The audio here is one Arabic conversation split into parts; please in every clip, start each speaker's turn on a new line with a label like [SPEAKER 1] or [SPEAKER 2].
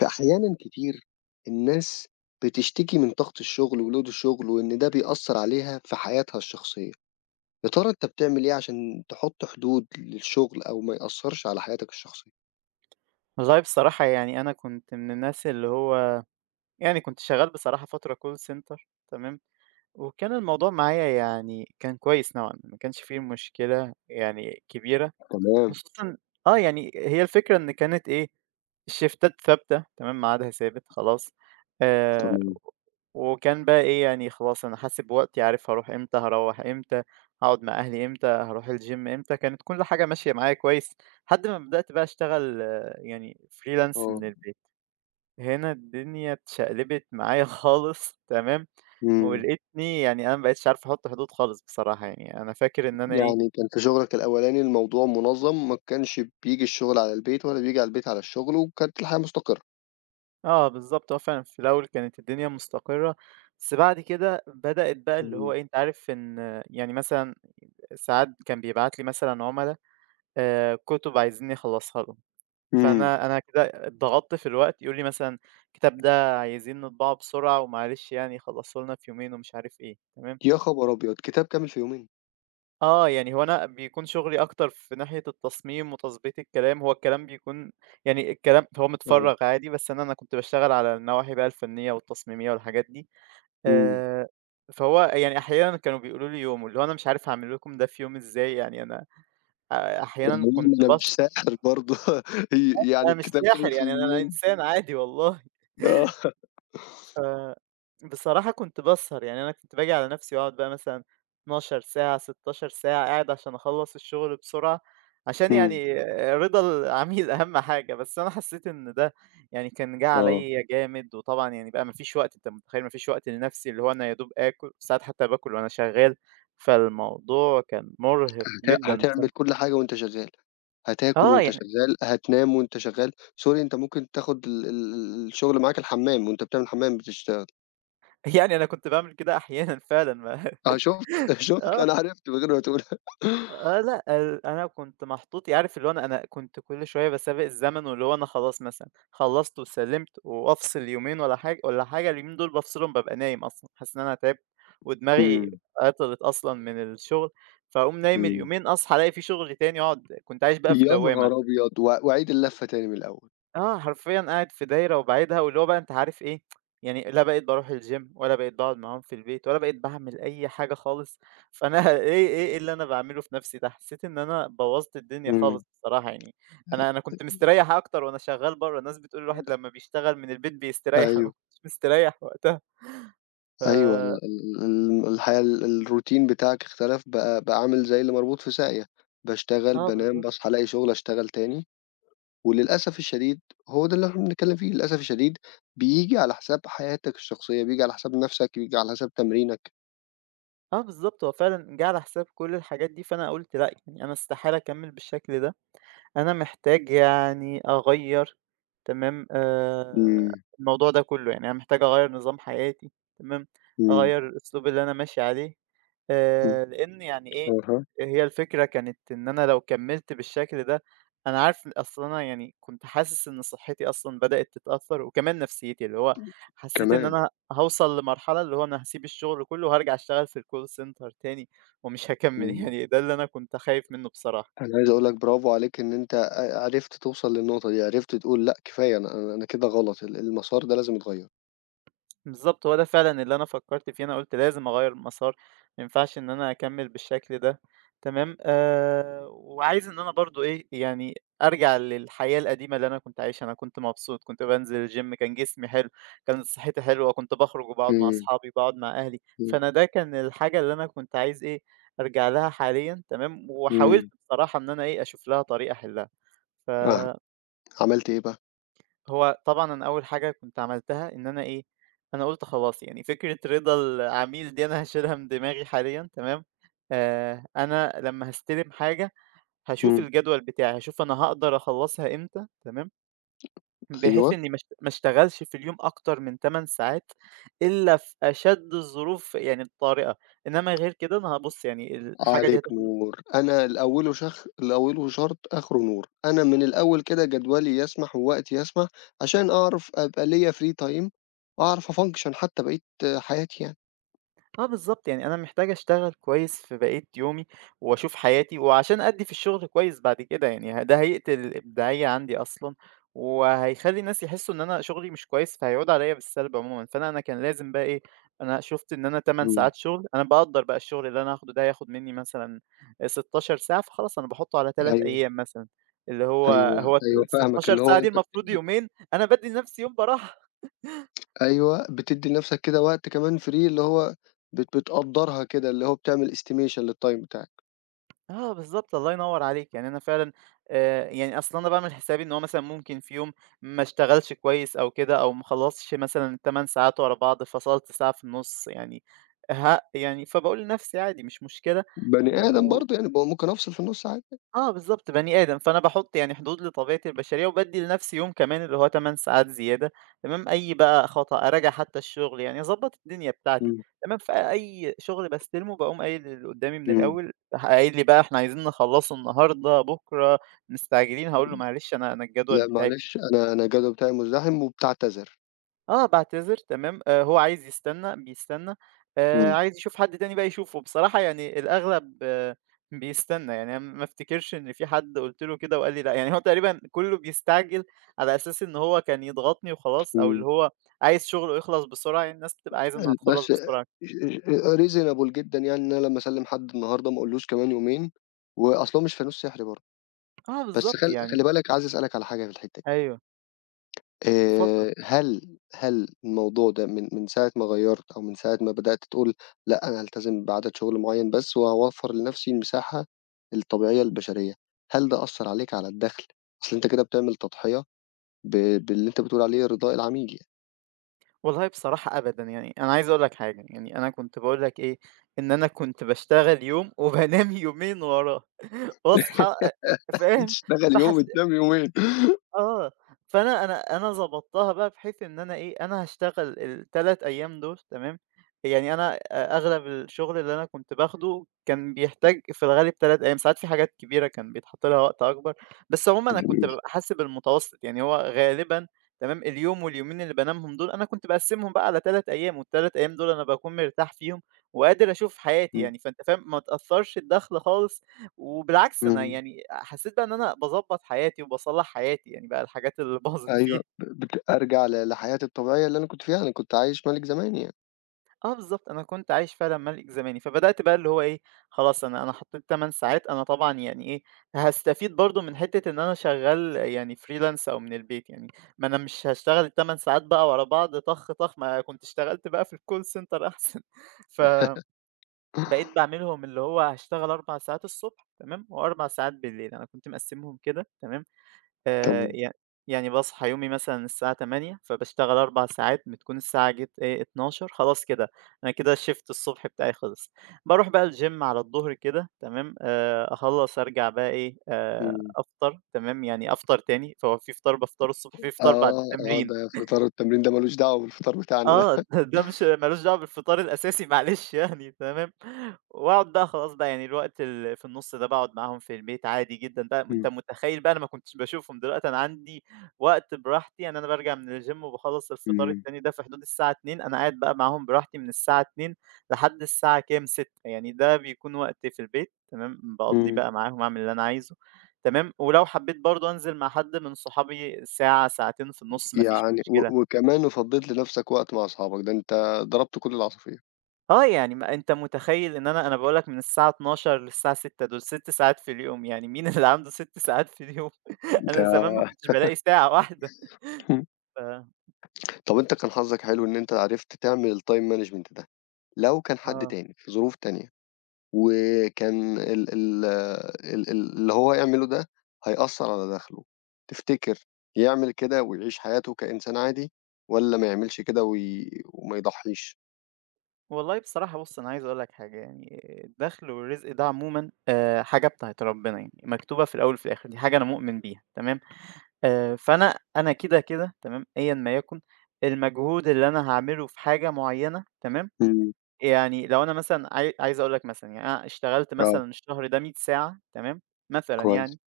[SPEAKER 1] فأحيانًا كتير الناس بتشتكي من ضغط الشغل ولود الشغل، وإن ده بيأثّر عليها في حياتها الشخصية، يا ترى أنت بتعمل إيه عشان تحُط حدود للشغل أو ما يأثّرش على حياتك الشخصية؟
[SPEAKER 2] والله بصراحة يعني أنا كنت من الناس اللي هو يعني كنت شغال بصراحة فترة call center، تمام. وكان الموضوع معايا يعني كان كويس نوعًا ما، ما كانش فيه مشكلة يعني كبيرة،
[SPEAKER 1] تمام،
[SPEAKER 2] خصوصًا آه، يعني هي الفكرة إن كانت إيه، الشيفتات ثابتة، تمام، ميعادها ثابت خلاص. آآ
[SPEAKER 1] تمام،
[SPEAKER 2] وكان بقى إيه، يعني خلاص أنا حاسب وقتي، عارف هاروح إمتى، هاروّح إمتى، هاقعد مع أهلي إمتى، هاروح الgym إمتى. كانت كل حاجة ماشية معايا كويس، لحد ما بدأت بقى أشتغل آه، يعني freelance
[SPEAKER 1] آه،
[SPEAKER 2] من البيت. هنا الدنيا اتشقلبت معايا خالص، تمام.
[SPEAKER 1] إمم،
[SPEAKER 2] ولقيتني يعني أنا ما بقيتش عارف أحط حدود خالص بصراحة يعني، أنا فاكر إن أنا إيه.
[SPEAKER 1] يعني كان في شغلك الأولاني الموضوع منظّم، ما كانش بييجي الشغل على البيت ولا بييجي على البيت على الشغل، وكانت الحياة مستقرة.
[SPEAKER 2] آه بالضبط، هو فعلًا في الأول كانت الدنيا مستقرة، بس بعد كده بدأت بقى اللي هو
[SPEAKER 1] إمم،
[SPEAKER 2] إيه، أنت عارف إن آه، يعني مثلًا ساعات كان بيبعت لي مثلًا عُملا، كُتب عايزين يخلّصها لهم،
[SPEAKER 1] إمم،
[SPEAKER 2] فأنا أنا كده اتضغطت في الوقت، يقولوا لي مثلًا الكتاب ده عايزين نطبعه بسرعة ومعلش يعني خلّصه لنا في يومين ومش عارف إيه، تمام.
[SPEAKER 1] يا خبر أبيض! كتاب كامل في يومين!
[SPEAKER 2] آه، يعني هو أنا بيكون شغلي أكتر في ناحية التصميم وتضبيط الكلام، هو الكلام بيكون يعني الكلام هو
[SPEAKER 1] آه.
[SPEAKER 2] متفرّغ عادي، بس أنا كنت باشتغل على النواحي بقى الفنية والتصميمية والحاجات دي،
[SPEAKER 1] إمم،
[SPEAKER 2] آآ، فهو يعني أحيانًا كانوا بيقولوا لي يوم، واللي هو أنا مش عارف هاعمل لكم ده في يوم إزاي، يعني أنا أحيانًا كنت
[SPEAKER 1] يعني أنا
[SPEAKER 2] باص.
[SPEAKER 1] مش ساحر برضه يعني
[SPEAKER 2] أنا مش
[SPEAKER 1] الكتاب كامل
[SPEAKER 2] ساحر،
[SPEAKER 1] في
[SPEAKER 2] يعني أنا
[SPEAKER 1] يومين
[SPEAKER 2] إنسان عادي والله.
[SPEAKER 1] آه.
[SPEAKER 2] ف بصراحة كنت باسهر، يعني أنا كنت باجي على نَفْسي وأقعد بقى مثلًا 12 ساعة، 16 ساعة قاعد عشان أخلّص الشغل بسرعة، عشان
[SPEAKER 1] إمم،
[SPEAKER 2] يعني رضا العميل أهم حاجة. بس أنا حسّيت إن ده يعني كان جه
[SPEAKER 1] آه،
[SPEAKER 2] عليّا جامد، وطبعًا يعني بقى ما فيش وقت، أنت متخيّل ما فيش وقت لنَفْسي، اللي هو أنا يا دوب آكُل، ساعات حتى باكُل وأنا شغّال. فالموضوع كان مُرهق
[SPEAKER 1] هت
[SPEAKER 2] جدًا
[SPEAKER 1] هتعمل
[SPEAKER 2] بصراحة.
[SPEAKER 1] كل حاجة وأنت شغال، هتاكل
[SPEAKER 2] آه،
[SPEAKER 1] وأنت
[SPEAKER 2] يعني
[SPEAKER 1] شغال، هتنام وأنت شغال، Sorry أنت ممكن تاخد ال ال ال الشغل معاك الحمام، وأنت بتعمل حمام بتشتغل،
[SPEAKER 2] يعني أنا كنت باعمل كده أحيانًا فعلًا ما.
[SPEAKER 1] آه شُفت، شُفت
[SPEAKER 2] آه.
[SPEAKER 1] أنا عرفت من غير ما تقولها
[SPEAKER 2] آه لأ، ال أنا كنت محطوط عارف اللي هو أنا كنت كل شوية باسابق الزمن، واللي هو أنا خلاص مثلًا خلّصت وسلِّمت وأفصل يومين ولا حاجة ولا حاجة، اليومين دول بافصلهم بابقى نايم أصلًا، حاسس إن أنا تعبت ودماغي
[SPEAKER 1] إمم،
[SPEAKER 2] عطلت أصلًا من الشغل، فاقوم نايم
[SPEAKER 1] إمم،
[SPEAKER 2] اليومين أصحى ألاقي في شغل تاني، أقعد كنت عايش بقى في
[SPEAKER 1] يا نهار
[SPEAKER 2] دوّامة.
[SPEAKER 1] أبيض! و وأعيد اللفة تاني من الأول،
[SPEAKER 2] آه، حرفيًا قاعد في دايرة وباعدها، واللي هو بقى أنت عارف إيه، يعني لا بقيت باروح الgym ولا بقيت باقعد معاهم في البيت ولا بقيت باعمل أي حاجة خالص، فأنا إيه اللي أنا باعمله في نَفْسي ده؟ حسيت إن أنا بوّظت الدنيا
[SPEAKER 1] إمم،
[SPEAKER 2] خالص بصراحة يعني. أنا كنت مستريّح أكتر وأنا شغّال برّه، الناس بتقول الواحد لمّا بيشتغل من البيت بيستريّح، أنا ما
[SPEAKER 1] أيوه،
[SPEAKER 2] كنتش مستريّح وقتها. ف
[SPEAKER 1] أيوه ال
[SPEAKER 2] آه
[SPEAKER 1] ال ال الحياة الroutine بتاعك اختلف بقى عامل زي اللي مربوط في ساقية، باشتغل، بانام،
[SPEAKER 2] بالضبط.
[SPEAKER 1] باصحى ألاقي شغل أشتغل تاني. وللأسف الشديد هو ده اللي إحنا بنتكلّم فيه، للأسف الشديد بييجي على حساب حياتك الشخصية، بييجي على حساب نَفْسك، بييجي على حساب تمرينك.
[SPEAKER 2] آه بالضبط، هو فعلًا جه على حساب كل الحاجات دي، فأنا قُلت لأ، يعني أنا استحالة أكمّل بالشكل ده. أنا محتاج يعني أغيّر، تمام،
[SPEAKER 1] إمم،
[SPEAKER 2] الموضوع ده كُلّه، يعني أنا محتاج أغيّر نظام حياتي، تمام،
[SPEAKER 1] إمم،
[SPEAKER 2] أغيّر الأسلوب اللي أنا ماشي عليه،
[SPEAKER 1] إمم.
[SPEAKER 2] لإن يعني إيه،
[SPEAKER 1] أها،
[SPEAKER 2] هي الفكرة كانت إن أنا لو كمّلت بالشكل ده أنا عارف أصل أنا يعني كنت حاسس إن صحّتي أصلًا بدأت تتأثّر وكمان نفسيّتي، اللي هو حسّيت إن
[SPEAKER 1] كمان!
[SPEAKER 2] أنا هاوصل لمرحلة اللي هو أنا هاسيب الشغل كُلّه وهارجع أشتغل في الcall center تاني ومش هاكمّل،
[SPEAKER 1] إمم.
[SPEAKER 2] يعني ده اللي أنا كنت خايف منّه بصراحة.
[SPEAKER 1] أنا عايز أقول لك برافو عليك إن أنت عرفت توصل للنقطة دي، عرفت تقول لأ كفاية أنا كده غلط، المسار ده لازم يتغيّر.
[SPEAKER 2] بالضبط، هو ده فعلًا اللي أنا فكّرت فيه، أنا قُلت لازم أغيّر المسار، ما ينفعش إن أنا أكمّل بالشكل ده، تمام. وعايز إن أنا برضه إيه، يعني أرجع للحياة القديمة اللي أنا كنت عايشها، أنا كنت مبسوط، كنت بانزل الgym كان جسمي حلو، كانت صحّتي حلوة، كنت باخرج وباقعد مع
[SPEAKER 1] إمم،
[SPEAKER 2] أصحابي، باقعد مع أهلي،
[SPEAKER 1] إمم،
[SPEAKER 2] فأنا ده كان الحاجة اللي أنا كنت عايز إيه، أرجع لها حاليًا، تمام. وحاولت
[SPEAKER 1] إمم.
[SPEAKER 2] بصراحة إن أنا إيه، أشوف لها طريقة أحلّها. ف
[SPEAKER 1] آه، عملت إيه بقى؟
[SPEAKER 2] هو طبعًا أنا أول حاجة كنت عملتها إن أنا إيه، أنا قُلت خلاص يعني فكرة رضا العميل دي أنا هاشيلها من دماغي حاليًا، تمام. أنا لمّا هاستلم حاجة هاشوف
[SPEAKER 1] إمم.
[SPEAKER 2] الجدول بتاعي، هاشوف أنا هاقدر أخلّصها إمتى، تمام، بحيث
[SPEAKER 1] أيوه.
[SPEAKER 2] إني ما اشتغلش في اليوم أكتر من 8 ساعات إلا في أشد الظروف يعني الطارئة، إنما غير كده أنا هابُص يعني الحاجة دي
[SPEAKER 1] عليك
[SPEAKER 2] هتاخد.
[SPEAKER 1] نور أنا الأول شرط آخره نور، أنا من الأول كده جدولي يسمح ووقتي يسمح، عشان أعرف أبقى ليّا free time أعرف أfunction حتى بقية حياتي يعني.
[SPEAKER 2] آه بالضبط، يعني أنا محتاج أشتغل كويس في بقية يومي وأشوف حياتي، وعشان أدّي في الشغل كويس بعد كده، يعني ه ده هيقتل الإبداعية عندي أصلًا، وهيخلّي الناس يحسّوا إن أنا شغلي مش كويس، فهيعودوا عليّا بالسلب عمومًا، فأنا أنا كان لازم بقى إيه، أنا شُفت إن أنا 8
[SPEAKER 1] إمم.
[SPEAKER 2] ساعات شغل، أنا باقدّر بقى الشغل اللي أنا هاخده ده هياخد منّي مثلًا 16 ساعة، فخلاص أنا باحطّه على 3
[SPEAKER 1] أيوه،
[SPEAKER 2] أيام مثلًا، اللي هو
[SPEAKER 1] أيوه،
[SPEAKER 2] هو
[SPEAKER 1] أيوه فاهمك،
[SPEAKER 2] 16
[SPEAKER 1] اللي هو
[SPEAKER 2] ساعة دي
[SPEAKER 1] أنت
[SPEAKER 2] المفروض يومين، أنا بادّي لنَفْسي يوم براحة.
[SPEAKER 1] أيوه بتدّي لنفسك كده وقت كمان free اللي هو بتقدّرها كده، اللي هو بتعمل estimation للtime بتاعك،
[SPEAKER 2] آه بالضبط، الله ينوّر عليك، يعني أنا فعلًا يعني أصل أنا باعمل حسابي إن هو مثلًا ممكن في يوم ما اشتغلش كويس أو كده، أو ما خلّصتش مثلًا ال8 ساعات ورا بعض، فصَلت ساعة في النُص يعني ه يعني فباقول لنفسي عادي مش مشكلة
[SPEAKER 1] بني آدم
[SPEAKER 2] و.
[SPEAKER 1] برضه يعني ممكن أفصل في النُص عادي يعني.
[SPEAKER 2] آه بالضبط، بني آدم، فأنا باحُط يعني حدود لطبيعتي البشرية وبادّي لنفسي يوم كمان اللي هو 8 ساعات زيادة، تمام، أي بقى خطأ، أراجع حتى الشغل، يعني أضبّط الدنيا بتاعتي،
[SPEAKER 1] إمم،
[SPEAKER 2] تمام، فأي شغل باستلمه باقوم قايل للي قدّامي من
[SPEAKER 1] إمم.
[SPEAKER 2] الأول، راح قايل لي بقى إحنا عايزين نخلّصه النهارده، بُكرة، مستعجلين، هاقول له معلش أنا الجدول
[SPEAKER 1] لأ
[SPEAKER 2] بتاعي
[SPEAKER 1] معلش
[SPEAKER 2] فيه.
[SPEAKER 1] أنا الجدول بتاعي مزدحم وبتعتذر.
[SPEAKER 2] آه، باعتذر، تمام. هو عايز يستنى، بيستنى،
[SPEAKER 1] إمم،
[SPEAKER 2] عايز يشوف حد تاني بقى يشوفه، بصراحة يعني الأغلب آه بيستنى، يعني أنا ما افتكرش إن في حد قُلت له كده وقال لي لأ، يعني هو تقريبًا كُلّه بيستعجل على أساس إن هو كان يضغطني وخلاص، أو
[SPEAKER 1] إمم.
[SPEAKER 2] اللي هو عايز شغله يخلص بسرعة، يعني الناس بتبقى عايزة إنها تخلّص
[SPEAKER 1] بس
[SPEAKER 2] بسرعة.
[SPEAKER 1] reasonable جدًا يعني إن أنا لمّا أسلِّم حد النهارده ما أقولوش كمان يومين، وأصل هو مش فانوس سحري برضه.
[SPEAKER 2] آه
[SPEAKER 1] بس
[SPEAKER 2] بالضبط
[SPEAKER 1] خل
[SPEAKER 2] يعني.
[SPEAKER 1] خلي بالك عايز أسألك على حاجة في الحتّة دي،
[SPEAKER 2] أيوه، اتفضل.
[SPEAKER 1] هل الموضوع ده من ساعة ما غيّرت أو من ساعة ما بدأت تقول لأ، أنا هالتزم بعدد شغل معيّن بس وهاوفّر لنفسي المساحة الطبيعية البشرية، هل ده أثّر عليك على الدخل؟ أصل أنت كده بتعمل تضحية ب باللي أنت بتقول عليه رضاء العميل يعني،
[SPEAKER 2] والله بصراحة أبدًا، يعني أنا عايز أقول لك حاجة، يعني أنا كنت باقول لك إيه، إن أنا كنت باشتغل يوم وبانام يومين وراه، واصحى أ أ فاهم؟
[SPEAKER 1] تشتغل يوم
[SPEAKER 2] فحس
[SPEAKER 1] وتنام يومين.
[SPEAKER 2] آه، فأنا أنا ضبطتها بقى بحيث إن أنا إيه، أنا هاشتغل ال3 أيام دول، تمام، يعني أنا أغلب الشغل اللي أنا كنت باخده كان بيحتاج في الغالب 3 أيام، ساعات في حاجات كبيرة كان بيتحط لها وقت أكبر، بس عمومًا أنا كنت بابقى حاسب المتوسط، يعني هو غالبًا، تمام، اليوم واليومين اللي بانامهم دول أنا كنت باقسمهم بقى على 3 أيام، وال3 أيام دول أنا باكون مرتاح فيهم وقادر أشوف حياتي
[SPEAKER 1] إمم،
[SPEAKER 2] يعني، فأنت فاهم ما اتأثرش الدخل خالص. وبالعكس أنا
[SPEAKER 1] إمم.
[SPEAKER 2] يعني حسيت بقى إن أنا باضبّط حياتي وباصلّح حياتي، يعني بقى الحاجات اللي باظت
[SPEAKER 1] أيوه،
[SPEAKER 2] فيها.
[SPEAKER 1] بت أرجع لحياتي الطبيعية اللي أنا كنت فيها، أنا كنت عايش مَلِك زمان يعني.
[SPEAKER 2] آه بالضبط، أنا كنت عايش فعلًا مَلِك زماني، فبدأت بقى اللي هو إيه، خلاص أنا حطّيت 8 ساعات، أنا طبعًا يعني إيه، هاستفيد برضه من حتّة إن أنا شغّال يعني freelance أو من البيت يعني، ما أنا مش هاشتغل ال8 ساعات بقى ورا بعض طخ، طخ، ما كنت اشتغلت بقى في الcall center أحسن. فبقيت باعملهم اللي هو هاشتغل 4 ساعات الصبح، تمام، و4 ساعات بالليل، أنا كنت مقسّمهم كده تمام. آآ،
[SPEAKER 1] تمام،
[SPEAKER 2] ي يعني باصحى يومي مثلًا الساعة 08:00 فباشتغل 4 ساعات بتكون الساعة جِت إيه 12:00 خلاص كده، أنا كده shift الصبح بتاعي خلص. باروح بقى الgym على الضهر كده، تمام، أخلّص أرجع بقى إيه،
[SPEAKER 1] إمم.
[SPEAKER 2] أفطر، تمام، يعني أفطر تاني، فهو في فطار بافطره الصبح، في فطار بعد
[SPEAKER 1] آه، آه،
[SPEAKER 2] التمرين.
[SPEAKER 1] ده فطار التمرين ده ما لوش دعوة بالفطار بتاعنا
[SPEAKER 2] آه،
[SPEAKER 1] ده.
[SPEAKER 2] ده مش ما لوش دعوة بالفطار الأساسي معلش يعني، تمام. وأقعد بقى خلاص بقى يعني الوقت اللي في النُص ده باقعد معاهم في البيت عادي جدًا بقى، أنت
[SPEAKER 1] إمم،
[SPEAKER 2] متخيّل بقى أنا ما كنتش باشوفهم، دلوقتي أنا عندي وقت براحتي، يعني أنا بارجع من الgym وباخلّص الفطار
[SPEAKER 1] إمم،
[SPEAKER 2] التاني ده في حدود الساعة 14:00 أنا قاعد بقى معاهم براحتي من الساعة 14:00 لحد الساعة كام؟ 18:00 يعني ده بيكون وقت في البيت، تمام، باقضّيه
[SPEAKER 1] إمم.
[SPEAKER 2] بقى معاهم، أعمل اللي أنا عايزه، تمام، ولو حبّيت برضه أنزل مع حد من صحابي ساعة، ساعتين في النُص ما فيش
[SPEAKER 1] يعني
[SPEAKER 2] مشكلة.
[SPEAKER 1] وكمان وفضّيت لنَفْسك وقت مع أصحابك، ده أنت ضربت كل العصافير.
[SPEAKER 2] آه، يعني ما أنت متخيّل إن أنا باقول لك من الساعة 12:00 للساعة 18:00 دول 6 ساعات في اليوم، يعني مين اللي عنده 6 ساعات في اليوم؟ أنا زمان ما
[SPEAKER 1] ده
[SPEAKER 2] كنتش بالاقي ساعة واحدة. ف
[SPEAKER 1] طَب أنت كان حظّك حلو إن أنت عرفت تعمل الtime management ده، لو كان حد
[SPEAKER 2] آه.
[SPEAKER 1] تاني في ظروف تانية وكان ال ال ال ال اللي هو يعمله ده هيأثّر على دخله، تفتكر يعمل كده ويعيش حياته كإنسان عادي والّا ما يعملش كده وما يضحّيش؟
[SPEAKER 2] والله بصراحة بُص، أنا عايز أقول لك حاجة، يعني الدخْل والرزق ده عمومًا حاجة بتاعة ربنا يعني، مكتوبة في الأول وفي الآخِر، دي حاجة أنا مؤمن بيها، تمام. فأنا أنا كده تمام، أيًا ما يكن، المجهود اللي أنا هاعمله في حاجة معيّنة، تمام،
[SPEAKER 1] إمم،
[SPEAKER 2] يعني لو أنا مثلًا عايز أقول لك مثلًا يعني أنا اشتغلت
[SPEAKER 1] آه،
[SPEAKER 2] مثلًا الشهر ده 100 ساعة، تمام، مثلًا
[SPEAKER 1] كويس،
[SPEAKER 2] يعني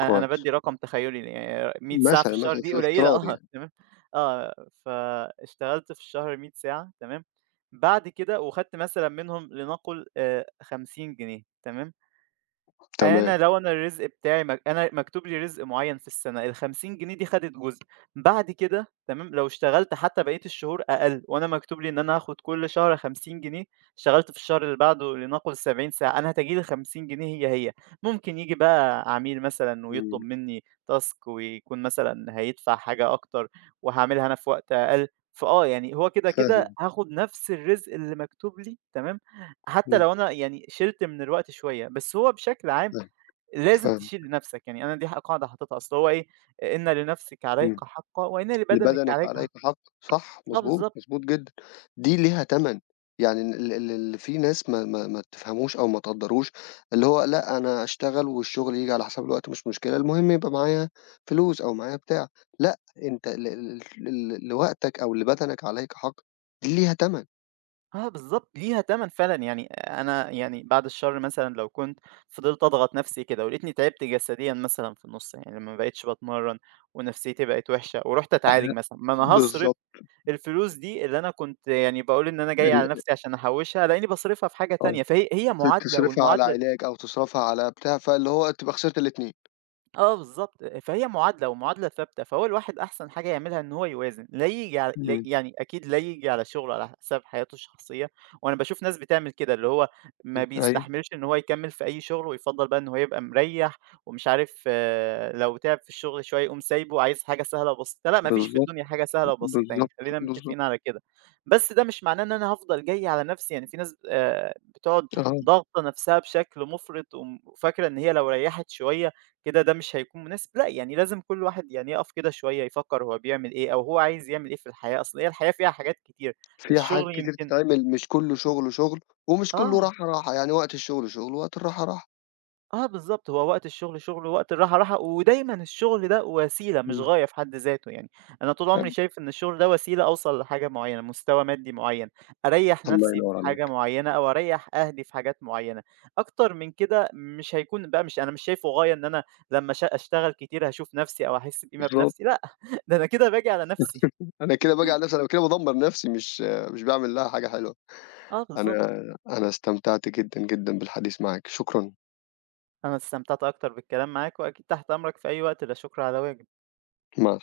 [SPEAKER 2] أنا
[SPEAKER 1] كويس.
[SPEAKER 2] بادّي رقم تخيلي يعني 100 ساعة في
[SPEAKER 1] مثلًا،
[SPEAKER 2] الشهر
[SPEAKER 1] مثلًا
[SPEAKER 2] دي قليلة
[SPEAKER 1] افتراضي
[SPEAKER 2] آه
[SPEAKER 1] يعني.
[SPEAKER 2] تمام، آه فاشتغلت في الشهر 100 ساعة، تمام، بعد كده وخدت مثلًا منهم لنقل 50 جنيه، تمام.
[SPEAKER 1] تمام،
[SPEAKER 2] أنا لو أنا الرزق بتاعي أنا مكتوب لي رزق معيّن في السنة، ال50 جنيه دي خدِت جزء، بعد كده، تمام، لو اشتغلت حتى بقية الشهور أقل وأنا مكتوب لي إن أنا هاخد كل شهر 50 جنيه، اشتغلت في الشهر اللي بعده لنقُل 70 ساعة، أنا هتيجي لي 50 جنيه هي. ممكن ييجي بقى عميل مثلًا
[SPEAKER 1] إمم،
[SPEAKER 2] ويطلب منّي task ويكون مثلًا هيدفع حاجة أكتر وهاعملها أنا في وقت أقل، فآه، يعني هو كده
[SPEAKER 1] فاهمك،
[SPEAKER 2] هاخد نفس الرزق اللي مكتوب لي، تمام، حتى
[SPEAKER 1] إمم،
[SPEAKER 2] لو أنا يعني شِلت من الوقت شوية، بس هو بشكل عام
[SPEAKER 1] فاهم،
[SPEAKER 2] لازم
[SPEAKER 1] فاهم،
[SPEAKER 2] تشيل لنَفْسك، يعني أنا دي قاعدة حاططها، أصل هو إيه، إن لنَفْسِك عليك
[SPEAKER 1] إمم.
[SPEAKER 2] حقًّا وإن لبدنِك
[SPEAKER 1] لبدنِك
[SPEAKER 2] عليك
[SPEAKER 1] عليكِ
[SPEAKER 2] حقًا.
[SPEAKER 1] حق، صح،
[SPEAKER 2] آه
[SPEAKER 1] مضبوط،
[SPEAKER 2] بالضبط،
[SPEAKER 1] مضبوط جدًا، دي ليها تَمَن، يعني ال ال اللي في ناس ما تفهموش أو ما تقدّروش، اللي هو لأ أنا أشتغل والشغل ييجي على حساب الوقت مش مشكلة، المهم يبقى معايا فلوس أو معايا بتاع، لأ أنت ل ل ل لوقتك أو لبدنك عليك حق، دي ليها تَمَن،
[SPEAKER 2] آه بالضبط، ليها تَمَن فعلًا، يعني أنا يعني بعد الشر مثلًا لو كنت فضلت أضغط نَفْسي كده ولقيتني تعبت جسديًا مثلًا في النُص، يعني ما بقيتش باتمرّن ونفسيتي بقت وِحشة ورُحت أتعالج
[SPEAKER 1] أها.
[SPEAKER 2] مثلًا، ما أنا هاصرف
[SPEAKER 1] بالضبط،
[SPEAKER 2] الفلوس دي اللي أنا كنت يعني باقول إن أنا جاي على
[SPEAKER 1] ال
[SPEAKER 2] نَفْسي عشان أحوِّشها، ألاقيني باصرفها في حاجة
[SPEAKER 1] آه،
[SPEAKER 2] تانية، فهي هي
[SPEAKER 1] ت
[SPEAKER 2] معادلة
[SPEAKER 1] تصرفها على
[SPEAKER 2] والمعادلة.
[SPEAKER 1] علاج أو تصرفها على بتاع، فاللي هو تبقى خسرت الاتنين.
[SPEAKER 2] آه بالضبط، فهي معادلة ومعادلة ثابتة، فهو الواحد أحسن حاجة يعملها إن هو يوازن، لا ييجي على لا
[SPEAKER 1] إمم،
[SPEAKER 2] يعني أكيد لا ييجي على شغله على حساب حياته الشخصية، وأنا باشوف ناس بتعمل كده، اللي هو ما
[SPEAKER 1] إمم، أيوه، إمم.
[SPEAKER 2] بيستحملش إن هو يكمّل في أي شغل ويفضّل بقى إن هو يبقى مريّح ومش عارف آه، لو تعب في الشغل شوية يقوم سايبه، عايز حاجة سهلة وبسيطة، لأ ما فيش في
[SPEAKER 1] بالضبط،
[SPEAKER 2] الدنيا حاجة سهلة وبسيطة يعني
[SPEAKER 1] بالضبط،
[SPEAKER 2] خلّينا
[SPEAKER 1] بالضبط،
[SPEAKER 2] متّفقين على كده، بس ده مش معناه إن أنا هافضل جاي على نفسي، يعني في ناس بتقعد
[SPEAKER 1] آه.
[SPEAKER 2] ضاغطة نفسها بشكل مُفرط وفاكرة إن هي لو ريّحت شوية كده ده مش هيكون مناسب، لأ، يعني لازم كل واحد يعني يقف كده شوية يفكّر هو بيعمل إيه أو هو عايز يعمل إيه في الحياة، أصل هي الحياة فيها حاجات كتير،
[SPEAKER 1] فيها حاجات
[SPEAKER 2] الشغل
[SPEAKER 1] كتير
[SPEAKER 2] يمكن
[SPEAKER 1] تتعمل، مش كُلّه شُغل، شُغل، ومش كُلّه
[SPEAKER 2] آه.
[SPEAKER 1] راحة، راحة، يعني وقت الشُغل شُغل، ووقت الراحة راحة،
[SPEAKER 2] آه بالضبط، هو وقت الشغل شغل، ووقت الراحة راحة، ودايمًا الشغل ده وسيلة مش
[SPEAKER 1] إمم.
[SPEAKER 2] غاية في حد ذاته يعني، أنا طول عمري
[SPEAKER 1] فاهم؟
[SPEAKER 2] شايف إن الشغل ده وسيلة أوصل لحاجة معيّنة، مستوى مادي معيّن، أريّح
[SPEAKER 1] الله
[SPEAKER 2] نفسي في
[SPEAKER 1] ينوّر
[SPEAKER 2] حاجة
[SPEAKER 1] عليك،
[SPEAKER 2] معيّنة أو أريّح أهلي في حاجات معيّنة، أكتر من كده مش هيكون بقى مش أنا مش شايفه غاية إن أنا لمّا أشتغل كتير هاشوف نفسي أو هاحس بقيمة
[SPEAKER 1] بالضبط،
[SPEAKER 2] بنفسي، لأ، ده أنا كده باجي على نفسي.
[SPEAKER 1] أنا كده باجي على نَفْسي، أنا كده بادمّر نَفْسي، مش باعمل لها حاجة حلوة.
[SPEAKER 2] آه
[SPEAKER 1] أنا
[SPEAKER 2] بالضبط،
[SPEAKER 1] أنا استمتعت جدًا، جدًا بالحديث معاك، شكرًا،
[SPEAKER 2] أنا استمتعت أكتر بالكلام معاك وأكيد تحت أمرك في أي وقت، لا شكر على واجب.
[SPEAKER 1] مع